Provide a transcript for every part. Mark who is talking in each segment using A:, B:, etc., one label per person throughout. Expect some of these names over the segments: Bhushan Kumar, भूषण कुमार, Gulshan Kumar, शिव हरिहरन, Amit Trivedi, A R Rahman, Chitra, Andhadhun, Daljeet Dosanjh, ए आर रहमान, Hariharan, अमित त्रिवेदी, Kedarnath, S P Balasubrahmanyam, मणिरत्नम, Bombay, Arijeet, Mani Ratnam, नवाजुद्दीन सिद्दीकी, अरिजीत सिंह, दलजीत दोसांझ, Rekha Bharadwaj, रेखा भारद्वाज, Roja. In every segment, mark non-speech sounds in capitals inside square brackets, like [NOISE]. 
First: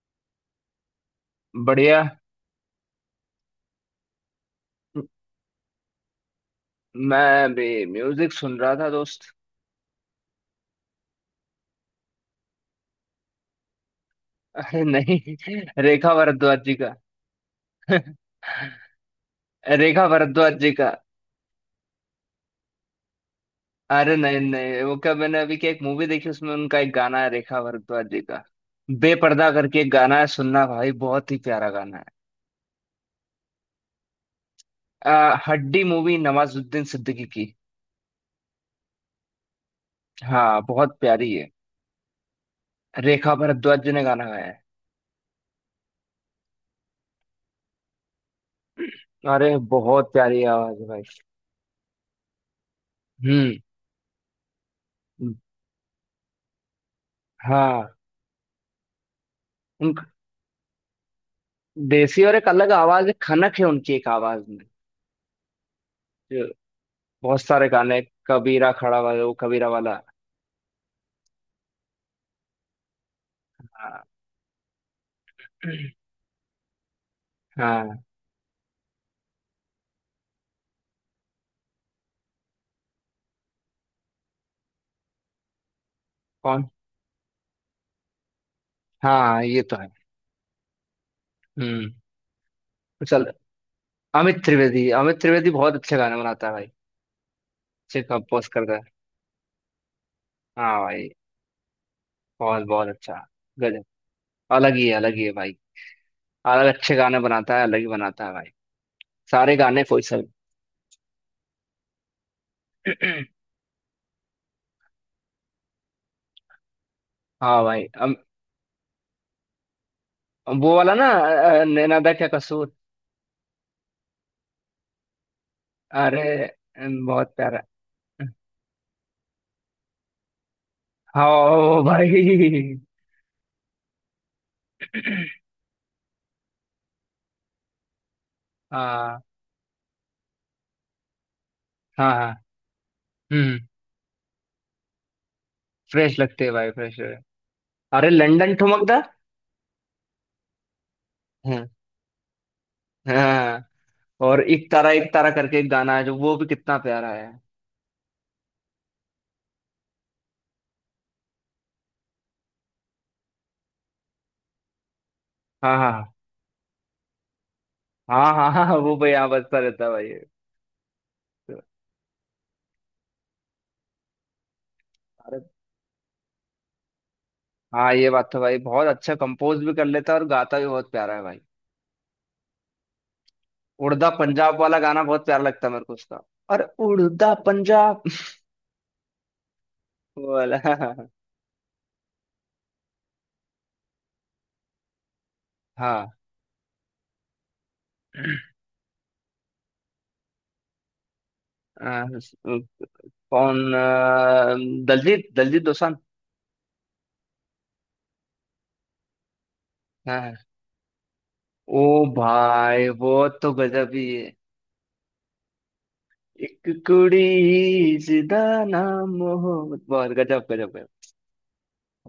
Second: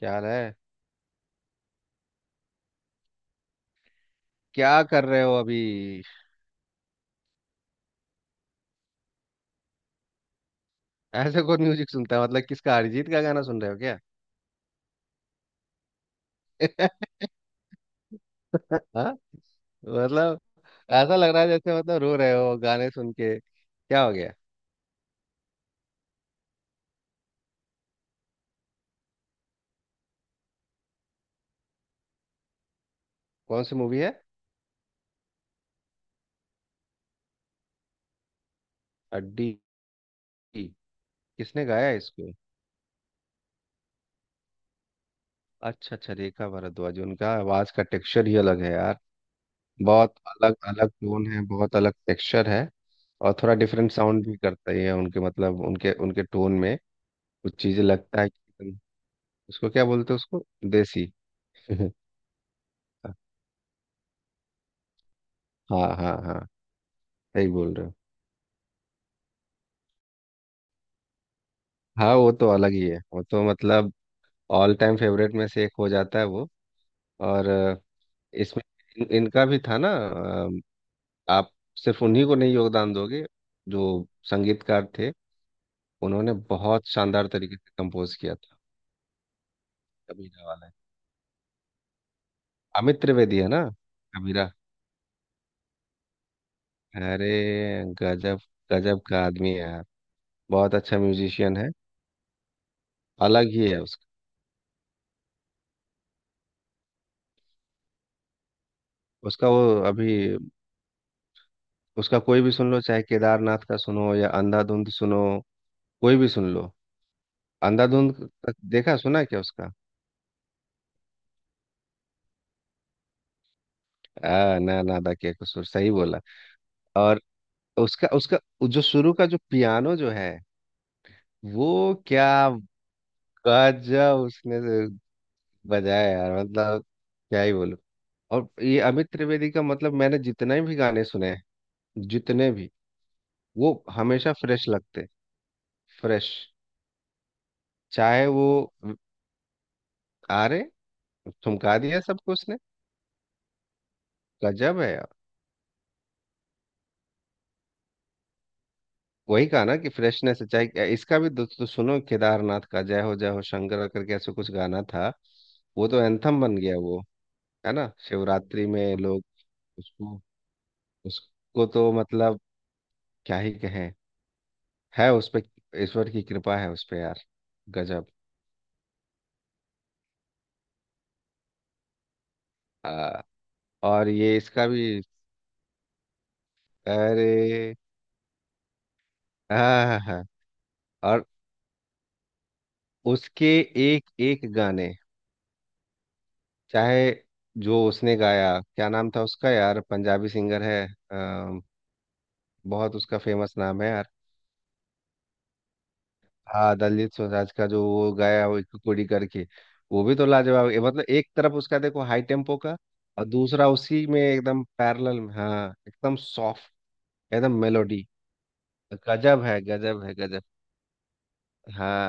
A: क्या हाल है?
B: बढ़िया।
A: क्या कर रहे हो अभी?
B: मैं भी म्यूजिक सुन रहा था दोस्त।
A: ऐसे कौन म्यूजिक सुनता है? मतलब किसका? अरिजीत का गाना सुन रहे हो क्या?
B: अरे नहीं। रेखा भारद्वाज जी का।
A: [LAUGHS] हाँ,
B: रेखा
A: मतलब
B: भारद्वाज जी का।
A: ऐसा लग रहा है जैसे मतलब रो रहे हो। गाने सुन के क्या हो
B: अरे
A: गया?
B: नहीं नहीं, वो क्या मैंने अभी क्या एक मूवी देखी उसमें उनका एक गाना है रेखा भारद्वाज जी का। बेपर्दा करके एक गाना है, सुनना भाई, बहुत ही प्यारा गाना है।
A: कौन सी मूवी है?
B: हड्डी मूवी नवाजुद्दीन सिद्दीकी की।
A: अड्डी?
B: हाँ बहुत प्यारी है।
A: किसने गाया है इसको?
B: रेखा भारद्वाज जी ने गाना गाया है।
A: अच्छा अच्छा, रेखा भारद्वाज। उनका आवाज का टेक्सचर ही अलग है यार।
B: अरे बहुत
A: बहुत
B: प्यारी
A: अलग
B: आवाज है
A: अलग
B: भाई।
A: टोन है, बहुत अलग टेक्सचर है। और थोड़ा
B: हम्म।
A: डिफरेंट साउंड भी करता ही है उनके, मतलब उनके उनके टोन में कुछ चीजें
B: हाँ।
A: लगता है कि उसको क्या बोलते हैं उसको। देसी। [LAUGHS]
B: देसी और एक अलग आवाज है, खनक है उनकी एक आवाज में,
A: हाँ हाँ हाँ,
B: जो बहुत
A: सही
B: सारे
A: बोल रहे हो।
B: गाने। कबीरा खड़ा वाला, वो कबीरा वाला। [CLEARS THROAT]
A: हाँ, वो तो अलग ही है, वो तो मतलब ऑल टाइम फेवरेट में से एक हो जाता है वो। और
B: हाँ हाँ।
A: इसमें इनका भी था ना। आप सिर्फ उन्हीं को नहीं योगदान दोगे जो संगीतकार थे। उन्होंने
B: कौन?
A: बहुत शानदार तरीके से कंपोज किया था।
B: हाँ ये तो है।
A: कबीरा वाला।
B: हम्म।
A: अमित
B: चल।
A: त्रिवेदी है ना।
B: अमित
A: कबीरा।
B: त्रिवेदी। अमित त्रिवेदी बहुत अच्छे गाने बनाता है भाई।
A: अरे
B: अच्छे
A: गजब,
B: कंपोज करता है।
A: गजब का आदमी है यार। बहुत
B: हाँ
A: अच्छा
B: भाई।
A: म्यूजिशियन है।
B: बहुत बहुत अच्छा।
A: अलग ही है
B: गजब।
A: उसका।
B: अलग ही है। अलग ही है भाई। अलग अच्छे गाने बनाता है, अलग ही बनाता है भाई।
A: उसका
B: सारे
A: वो
B: गाने कोई
A: अभी,
B: सब।
A: उसका कोई भी सुन लो, चाहे
B: [CLEARS THROAT]
A: केदारनाथ का सुनो या अंधाधुंध सुनो। कोई भी सुन लो।
B: हाँ भाई।
A: अंधाधुंध तक देखा सुना क्या उसका?
B: वो वाला ना, नैना दा क्या कसूर।
A: ना नादा के कसूर, सही बोला।
B: अरे
A: और
B: बहुत प्यारा।
A: उसका उसका जो शुरू का जो पियानो जो है,
B: हाँ
A: वो क्या
B: भाई।
A: गजब उसने बजाया यार। मतलब क्या ही बोलूं। और ये अमित
B: हाँ
A: त्रिवेदी का, मतलब मैंने जितने भी गाने सुने हैं,
B: हाँ। हाँ।
A: जितने भी,
B: हम्म।
A: वो हमेशा फ्रेश लगते।
B: फ्रेश
A: फ्रेश,
B: लगते हैं भाई, फ्रेश। अरे
A: चाहे वो।
B: लंदन ठुमकदा।
A: आरे,
B: हाँ।
A: ठुमका दिया सबको उसने।
B: हाँ। और
A: गजब है।
B: एक तारा करके एक गाना है, जो वो भी कितना प्यारा है।
A: वही कहा ना कि फ्रेशनेस चाहिए इसका भी। दोस्तों सुनो, केदारनाथ का जय हो शंकर करके ऐसे कुछ गाना था।
B: हाँ
A: वो तो
B: हाँ
A: एंथम बन गया वो, है ना?
B: हाँ हाँ, हाँ
A: शिवरात्रि
B: हाँ, वो
A: में
B: भाई
A: लोग,
B: यहाँ बजता रहता है भाई।
A: उसको
B: तो,
A: उसको तो मतलब क्या ही कहें। है उस
B: अरे।
A: पे, ईश्वर की कृपा है उस पे यार।
B: हाँ
A: गजब।
B: ये बात तो भाई, बहुत अच्छा कंपोज भी कर लेता है और गाता भी बहुत प्यारा है भाई।
A: आ, और
B: उड़दा
A: ये
B: पंजाब
A: इसका
B: वाला
A: भी
B: गाना बहुत प्यारा लगता है मेरे को उसका। और उड़दा
A: अरे,
B: पंजाब
A: हाँ।
B: [LAUGHS] वाला।
A: और उसके एक एक गाने,
B: हाँ।
A: चाहे जो उसने गाया। क्या नाम था उसका यार? पंजाबी सिंगर है,
B: अ,
A: बहुत उसका फेमस
B: कौन?
A: नाम है यार।
B: दलजीत दलजीत दोसांझ।
A: हाँ, दलजीत दोसांझ का जो वो गाया, वो एक कुड़ी करके। वो भी तो
B: हाँ।
A: लाजवाब है। मतलब एक तरफ उसका
B: ओ।
A: देखो हाई टेम्पो का,
B: भाई वो,
A: और
B: तो
A: दूसरा
B: गजब ही
A: उसी में
B: है।
A: एकदम पैरेलल में, हाँ, एकदम
B: एक
A: सॉफ्ट,
B: कुड़ी,
A: एकदम मेलोडी।
B: जिदा, नाम
A: गजब है,
B: मोहब्बत,
A: गजब
B: बहुत
A: है, गजब।
B: गजब, गजब, गजब।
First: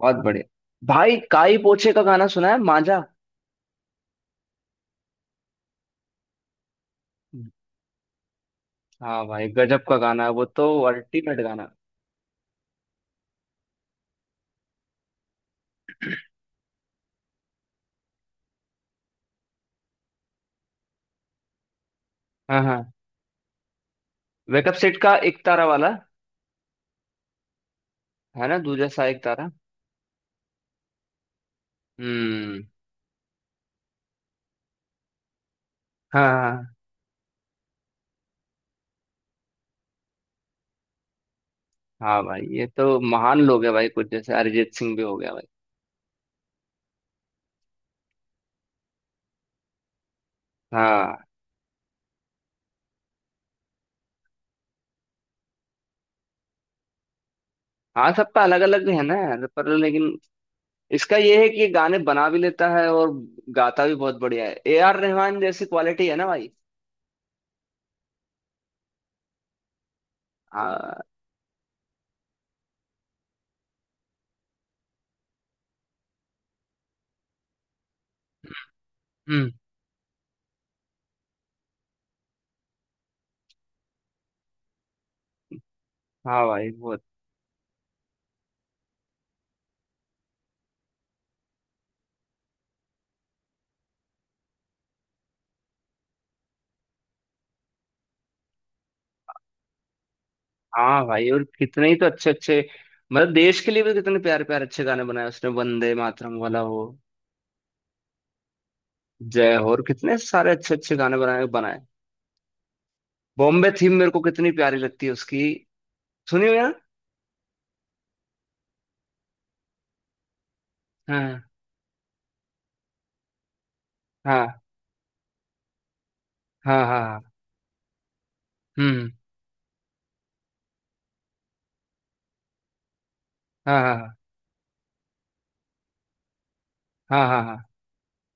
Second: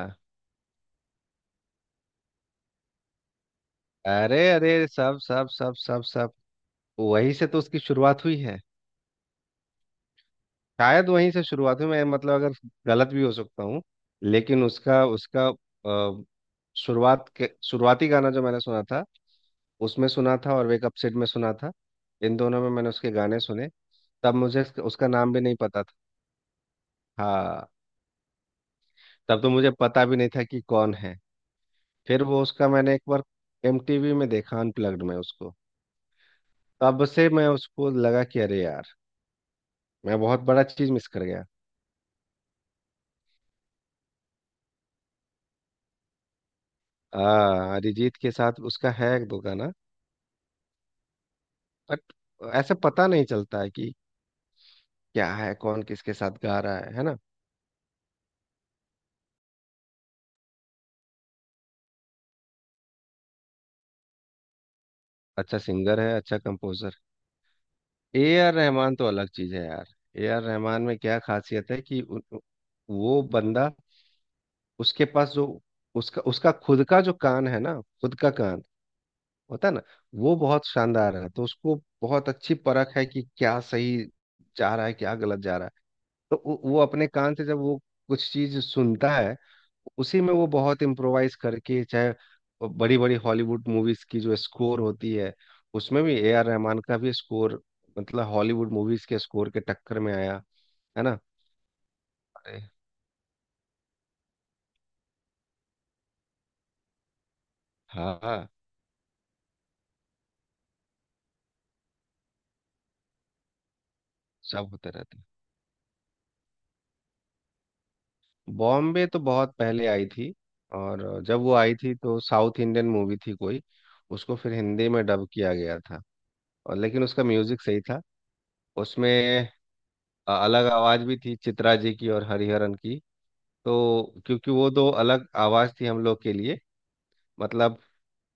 B: बहुत बढ़िया। भाई काई पोछे का गाना सुना है, मांझा।
A: अरे अरे, सब सब सब सब सब, वहीं से तो उसकी शुरुआत हुई है।
B: हाँ भाई, गजब का गाना है वो तो।
A: शायद वहीं
B: अल्टीमेट
A: से
B: गाना।
A: शुरुआत हुई, मैं मतलब अगर गलत भी हो सकता हूँ, लेकिन उसका उसका अ, शुरुआत के शुरुआती गाना जो मैंने सुना था, उसमें सुना था और वेक अप सिड में सुना था। इन दोनों
B: हाँ
A: में मैंने
B: हाँ।
A: उसके गाने सुने। तब मुझे
B: वेकअप सेट
A: उसका
B: का
A: नाम भी
B: एक
A: नहीं
B: तारा
A: पता था।
B: वाला।
A: हाँ,
B: है ना? दूजा सा एक
A: तब
B: तारा।
A: तो मुझे पता भी नहीं था कि कौन है। फिर वो
B: हम्म।
A: उसका मैंने एक बार एमटीवी में देखा, अनप्लग्ड में उसको।
B: हाँ हाँ।
A: तब से मैं उसको लगा कि अरे यार, मैं बहुत बड़ा चीज मिस कर गया।
B: हाँ भाई, ये तो महान लोग है भाई, कुछ जैसे अरिजीत सिंह भी हो गया भाई।
A: हाँ, अरिजीत के साथ उसका है एक दो गाना,
B: हाँ।
A: बट ऐसे पता नहीं चलता है कि क्या है, कौन किसके साथ गा रहा है ना?
B: हाँ सबका अलग अलग है ना। पर लेकिन इसका ये है कि ये गाने बना भी लेता है और गाता भी बहुत बढ़िया है, ए आर रहमान
A: अच्छा
B: जैसी
A: सिंगर
B: क्वालिटी
A: है,
B: है ना
A: अच्छा
B: भाई।
A: कंपोजर। ए आर रहमान तो अलग चीज है यार। ए आर रहमान में
B: हाँ।
A: क्या खासियत है कि उ, उ- वो बंदा, उसके पास जो उसका उसका खुद का जो कान है ना, खुद का कान
B: हम्म।
A: होता है ना, वो बहुत शानदार है। तो उसको बहुत अच्छी परख है कि क्या सही जा रहा है, क्या गलत जा रहा है। तो
B: हाँ
A: वो
B: भाई
A: वो
B: बहुत।
A: अपने कान से जब वो कुछ चीज सुनता है, उसी में वो बहुत इम्प्रोवाइज करके, चाहे बड़ी बड़ी हॉलीवुड मूवीज की जो स्कोर होती है, उसमें भी ए आर रहमान का भी स्कोर, मतलब हॉलीवुड मूवीज के स्कोर के टक्कर में आया, है
B: हाँ
A: ना?
B: भाई, और कितने ही तो अच्छे अच्छे।
A: अरे
B: मतलब देश के लिए भी कितने प्यारे प्यारे अच्छे गाने बनाए उसने, वंदे मातरम वाला हो,
A: हाँ,
B: जय हो, और कितने सारे अच्छे अच्छे गाने बनाए बनाए। बॉम्बे थीम मेरे को कितनी
A: सब
B: प्यारी
A: होते
B: लगती है
A: रहते हैं।
B: उसकी। सुनी हुई है ना?
A: बॉम्बे तो बहुत पहले आई थी, और
B: हाँ
A: जब वो आई थी तो साउथ इंडियन मूवी थी कोई, उसको फिर
B: हाँ
A: हिंदी में डब किया गया था। और
B: हाँ
A: लेकिन
B: हाँ।
A: उसका म्यूजिक सही था।
B: हम्म।
A: उसमें अलग आवाज भी थी, चित्रा जी की और हरिहरन की।
B: हाँ। हम्म। हाँ हाँ
A: तो क्योंकि वो दो अलग आवाज थी हम लोग के लिए।
B: हाँ हाँ हाँ हाँ।
A: मतलब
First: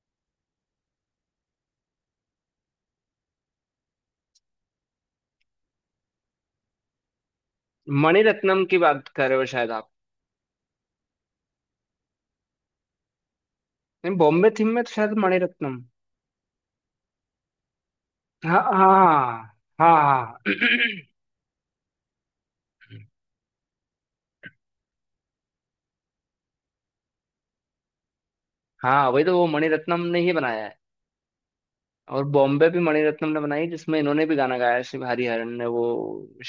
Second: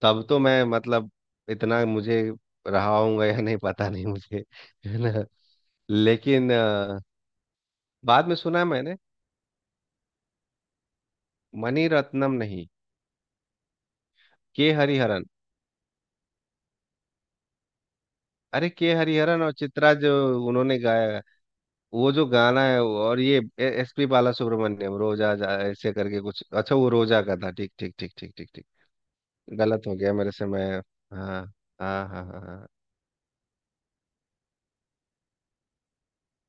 A: तब तो मैं, मतलब इतना मुझे रहा हूँगा या नहीं पता नहीं मुझे, [LAUGHS] है ना। लेकिन बाद में
B: मणिरत्नम
A: सुना
B: की
A: मैंने।
B: बात कर रहे हो शायद आप।
A: मणि रत्नम नहीं,
B: नहीं, बॉम्बे थीम
A: के
B: में तो शायद
A: हरिहरन।
B: मणिरत्नम। हाँ
A: अरे के हरिहरन और
B: हाँ
A: चित्रा,
B: हाँ
A: जो
B: हाँ।
A: उन्होंने गाया
B: [CLEARS THROAT]
A: है, वो जो गाना है और ये एस पी बाला सुब्रमण्यम, रोजा जा ऐसे करके कुछ अच्छा, वो रोजा का था। ठीक ठीक ठीक ठीक ठीक ठीक।
B: हाँ वही तो, वो
A: गलत हो
B: मणिरत्नम
A: गया
B: ने
A: मेरे
B: ही
A: से,
B: बनाया
A: मैं,
B: है।
A: हाँ हाँ
B: और
A: हाँ
B: बॉम्बे भी मणिरत्नम ने बनाई, जिसमें इन्होंने भी गाना गाया है, शिव हरिहरन ने वो।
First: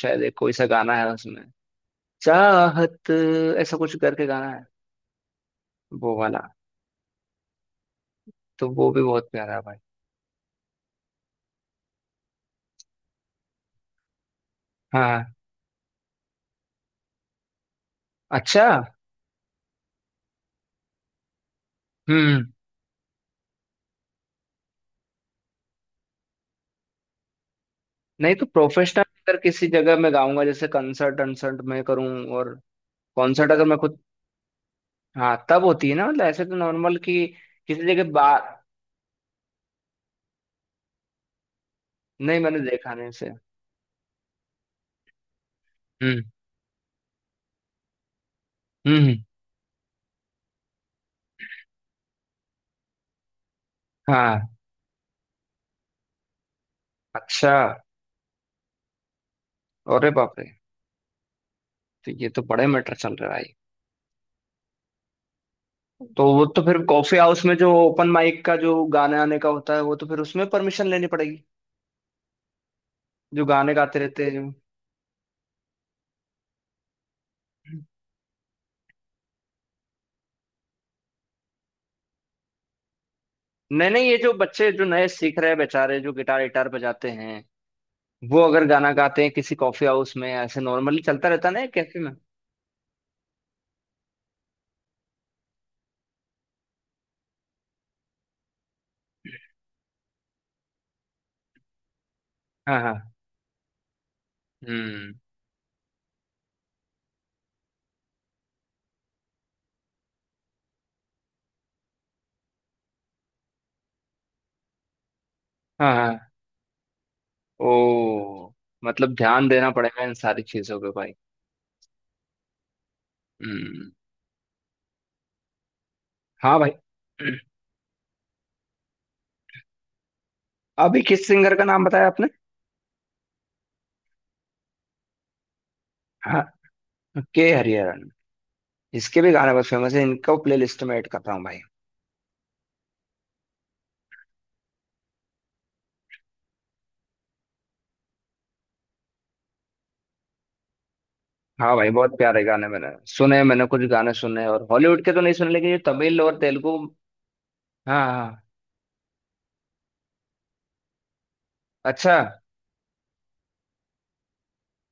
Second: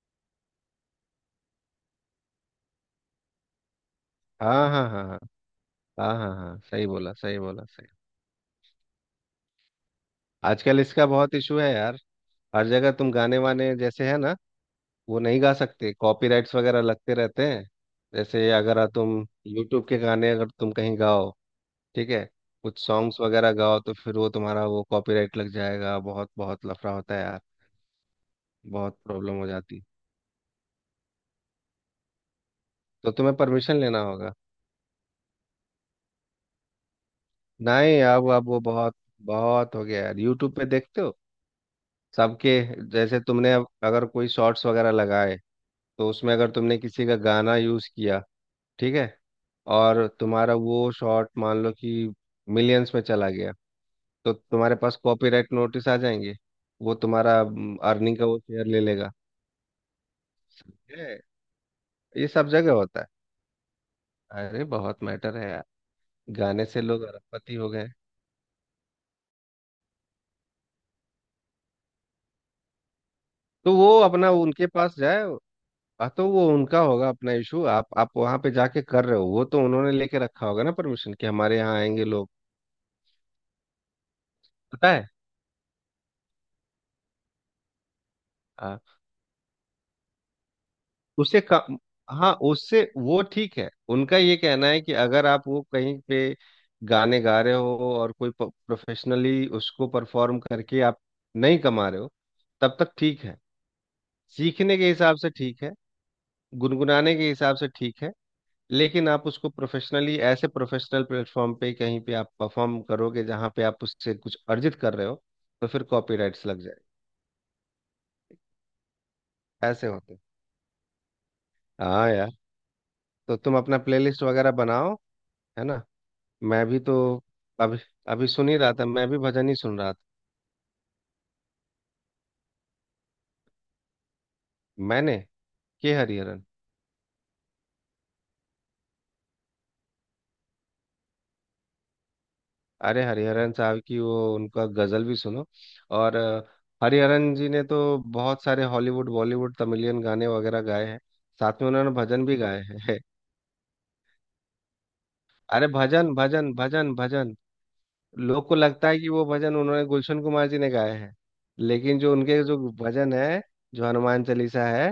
B: शायद एक कोई सा गाना है उसमें, चाहत, ऐसा कुछ करके गाना है।
A: हाँ हाँ हाँ हाँ हाँ
B: वो
A: हाँ हाँ हाँ
B: वाला।
A: हाँ, सही बोला, सही बोला, सही।
B: तो वो भी बहुत प्यारा है भाई।
A: आजकल इसका बहुत इशू है यार। हर जगह तुम गाने वाने जैसे, है ना, वो
B: हाँ।
A: नहीं गा सकते। कॉपीराइट्स वगैरह लगते रहते हैं। जैसे
B: अच्छा।
A: अगर तुम यूट्यूब के गाने अगर तुम कहीं गाओ, ठीक है,
B: हम्म।
A: कुछ सॉन्ग्स वगैरह गाओ, तो फिर वो तुम्हारा वो कॉपीराइट लग जाएगा। बहुत बहुत लफड़ा होता है यार।
B: नहीं तो
A: बहुत
B: प्रोफेशनल अगर
A: प्रॉब्लम हो
B: किसी
A: जाती।
B: जगह में गाऊंगा, जैसे कंसर्ट अनसर्ट में करूँ। और
A: तो तुम्हें
B: कॉन्सर्ट अगर मैं
A: परमिशन
B: खुद,
A: लेना होगा।
B: हाँ तब होती है ना, मतलब ऐसे तो नॉर्मल कि किसी
A: नहीं,
B: जगह
A: अब वो
B: बार।
A: बहुत बहुत हो गया यार, यूट्यूब पे देखते हो
B: नहीं
A: सबके।
B: मैंने देखा नहीं
A: जैसे
B: इसे।
A: तुमने अब अगर कोई शॉर्ट्स वगैरह लगाए, तो
B: हम्म।
A: उसमें अगर तुमने किसी का गाना यूज़ किया, ठीक है,
B: हम्म।
A: और तुम्हारा वो शॉर्ट मान लो कि मिलियंस में चला गया, तो
B: हाँ।
A: तुम्हारे पास कॉपीराइट नोटिस आ जाएंगे। वो तुम्हारा
B: अच्छा।
A: अर्निंग का वो शेयर ले लेगा।
B: अरे बाप रे।
A: है,
B: तो
A: ये
B: ये तो
A: सब
B: बड़े
A: जगह
B: मैटर
A: होता
B: चल रहा है भाई।
A: है। अरे बहुत मैटर है यार,
B: तो वो तो
A: गाने
B: फिर
A: से लोग
B: कॉफी हाउस में
A: अरबपति हो
B: जो
A: गए।
B: ओपन माइक का जो गाने आने का होता है, वो तो फिर उसमें परमिशन लेनी पड़ेगी। जो गाने
A: तो वो
B: गाते रहते
A: अपना
B: हैं।
A: उनके पास जाए। हाँ तो वो उनका होगा अपना इशू। आप वहां पे जाके कर रहे हो, वो तो उन्होंने लेके रखा होगा ना परमिशन कि हमारे यहाँ आएंगे लोग।
B: नहीं नहीं, ये जो बच्चे जो
A: पता
B: नए
A: है।
B: सीख रहे हैं बेचारे जो गिटार गिटार बजाते हैं, वो अगर
A: हाँ
B: गाना गाते हैं किसी कॉफी हाउस में, ऐसे नॉर्मली चलता
A: उससे
B: रहता
A: का,
B: ना, कैफे में।
A: हाँ उससे वो ठीक है। उनका ये कहना है कि अगर आप वो कहीं पे गाने गा रहे हो और कोई प्रोफेशनली उसको परफॉर्म करके आप नहीं कमा रहे हो, तब
B: हाँ
A: तक
B: हाँ।
A: ठीक है। सीखने के
B: हम्म।
A: हिसाब से ठीक है, गुनगुनाने के हिसाब से ठीक है। लेकिन आप उसको प्रोफेशनली ऐसे प्रोफेशनल प्लेटफॉर्म पे कहीं पे आप परफॉर्म करोगे जहाँ पे आप उससे कुछ अर्जित कर रहे हो, तो फिर
B: हाँ हाँ।
A: कॉपीराइट्स लग जाएंगे।
B: ओ। मतलब ध्यान देना
A: ऐसे
B: पड़ेगा इन
A: होते हैं।
B: सारी चीजों पे भाई।
A: हाँ यार, तो तुम अपना
B: हम्म।
A: प्लेलिस्ट वगैरह बनाओ, है ना?
B: हाँ
A: मैं
B: भाई।
A: भी तो
B: [CLEARS THROAT]
A: अभी अभी सुन ही रहा था, मैं भी भजन ही सुन रहा था।
B: अभी किस सिंगर का नाम बताया आपने?
A: मैंने, के हरिहरन।
B: के हरिहरन। इसके भी गाने बहुत फेमस है, इनको प्ले लिस्ट में ऐड कर रहा हूँ भाई।
A: अरे हरिहरन साहब की वो, उनका गजल भी सुनो। और हरिहरन जी ने तो बहुत सारे हॉलीवुड बॉलीवुड तमिलियन गाने वगैरह गाए हैं। साथ में
B: हाँ भाई
A: उन्होंने
B: बहुत
A: भजन भी
B: प्यारे
A: गाए
B: गाने मैंने
A: हैं।
B: सुने, मैंने कुछ गाने सुने और हॉलीवुड के तो नहीं सुने,
A: अरे
B: लेकिन ये
A: भजन
B: तमिल और
A: भजन
B: तेलुगु।
A: भजन भजन,
B: हाँ हाँ।
A: लोग को लगता है कि वो भजन उन्होंने, गुलशन कुमार जी ने गाए हैं। लेकिन जो
B: अच्छा।
A: उनके जो भजन है, जो हनुमान चालीसा है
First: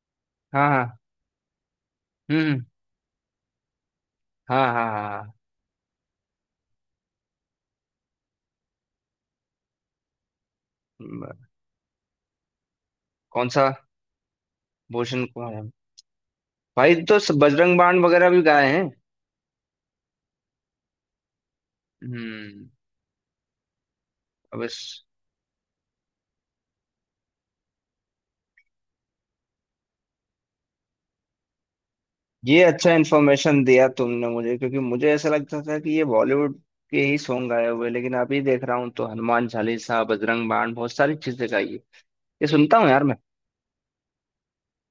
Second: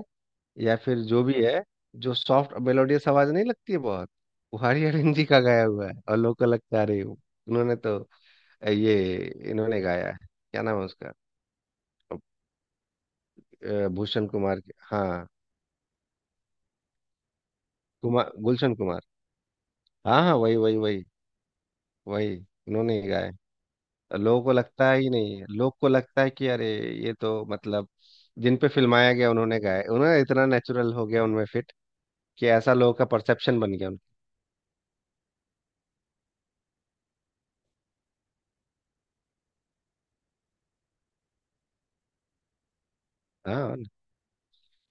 B: हाँ
A: या
B: हाँ।
A: फिर जो भी है, जो सॉफ्ट
B: हम्म।
A: मेलोडियस आवाज नहीं लगती है बहुत, वो
B: हाँ हाँ
A: हरि
B: हाँ
A: हरिन जी
B: हाँ।
A: का गाया हुआ है। और लोग को लगता है अरे उन्होंने तो, ये, इन्होंने गाया है। क्या नाम है उसका?
B: हम्म, कौन सा?
A: भूषण कुमार के,
B: भूषण
A: हाँ,
B: कुमार है? भाई तो बजरंग बाण वगैरह
A: कुमार,
B: भी गाए
A: गुलशन
B: हैं।
A: कुमार। हाँ हाँ वही वही वही वही,
B: हम्म।
A: उन्होंने ही गाया है। लोगों को
B: अब इस,
A: लगता है ही नहीं है। लोग को लगता है कि अरे ये तो मतलब, जिन पे फिल्माया गया उन्होंने गाया, उन्होंने इतना नेचुरल हो गया उनमें फिट, कि
B: ये
A: ऐसा
B: अच्छा
A: लोगों का परसेप्शन
B: इन्फॉर्मेशन
A: बन
B: दिया
A: गया उनका।
B: तुमने मुझे, क्योंकि मुझे ऐसा लगता था कि ये बॉलीवुड के ही सॉन्ग गाए हुए, लेकिन अभी देख रहा हूँ तो हनुमान चालीसा, बजरंग बाण, बहुत सारी चीजें गाई है। ये सुनता हूँ यार मैं।
A: हाँ,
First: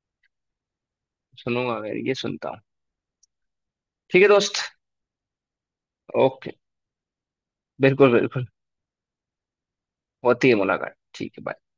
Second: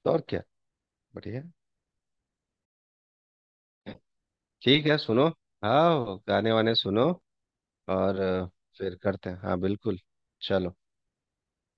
A: तो और क्या, बढ़िया।
B: सुनूंगा मैं ये सुनता हूँ। ठीक है दोस्त।
A: ठीक है, सुनो, हाँ
B: ओके।
A: गाने वाने सुनो।
B: बिल्कुल
A: और
B: बिल्कुल।
A: फिर करते हैं, हाँ बिल्कुल।
B: होती है
A: चलो।
B: मुलाकात, ठीक है, bye।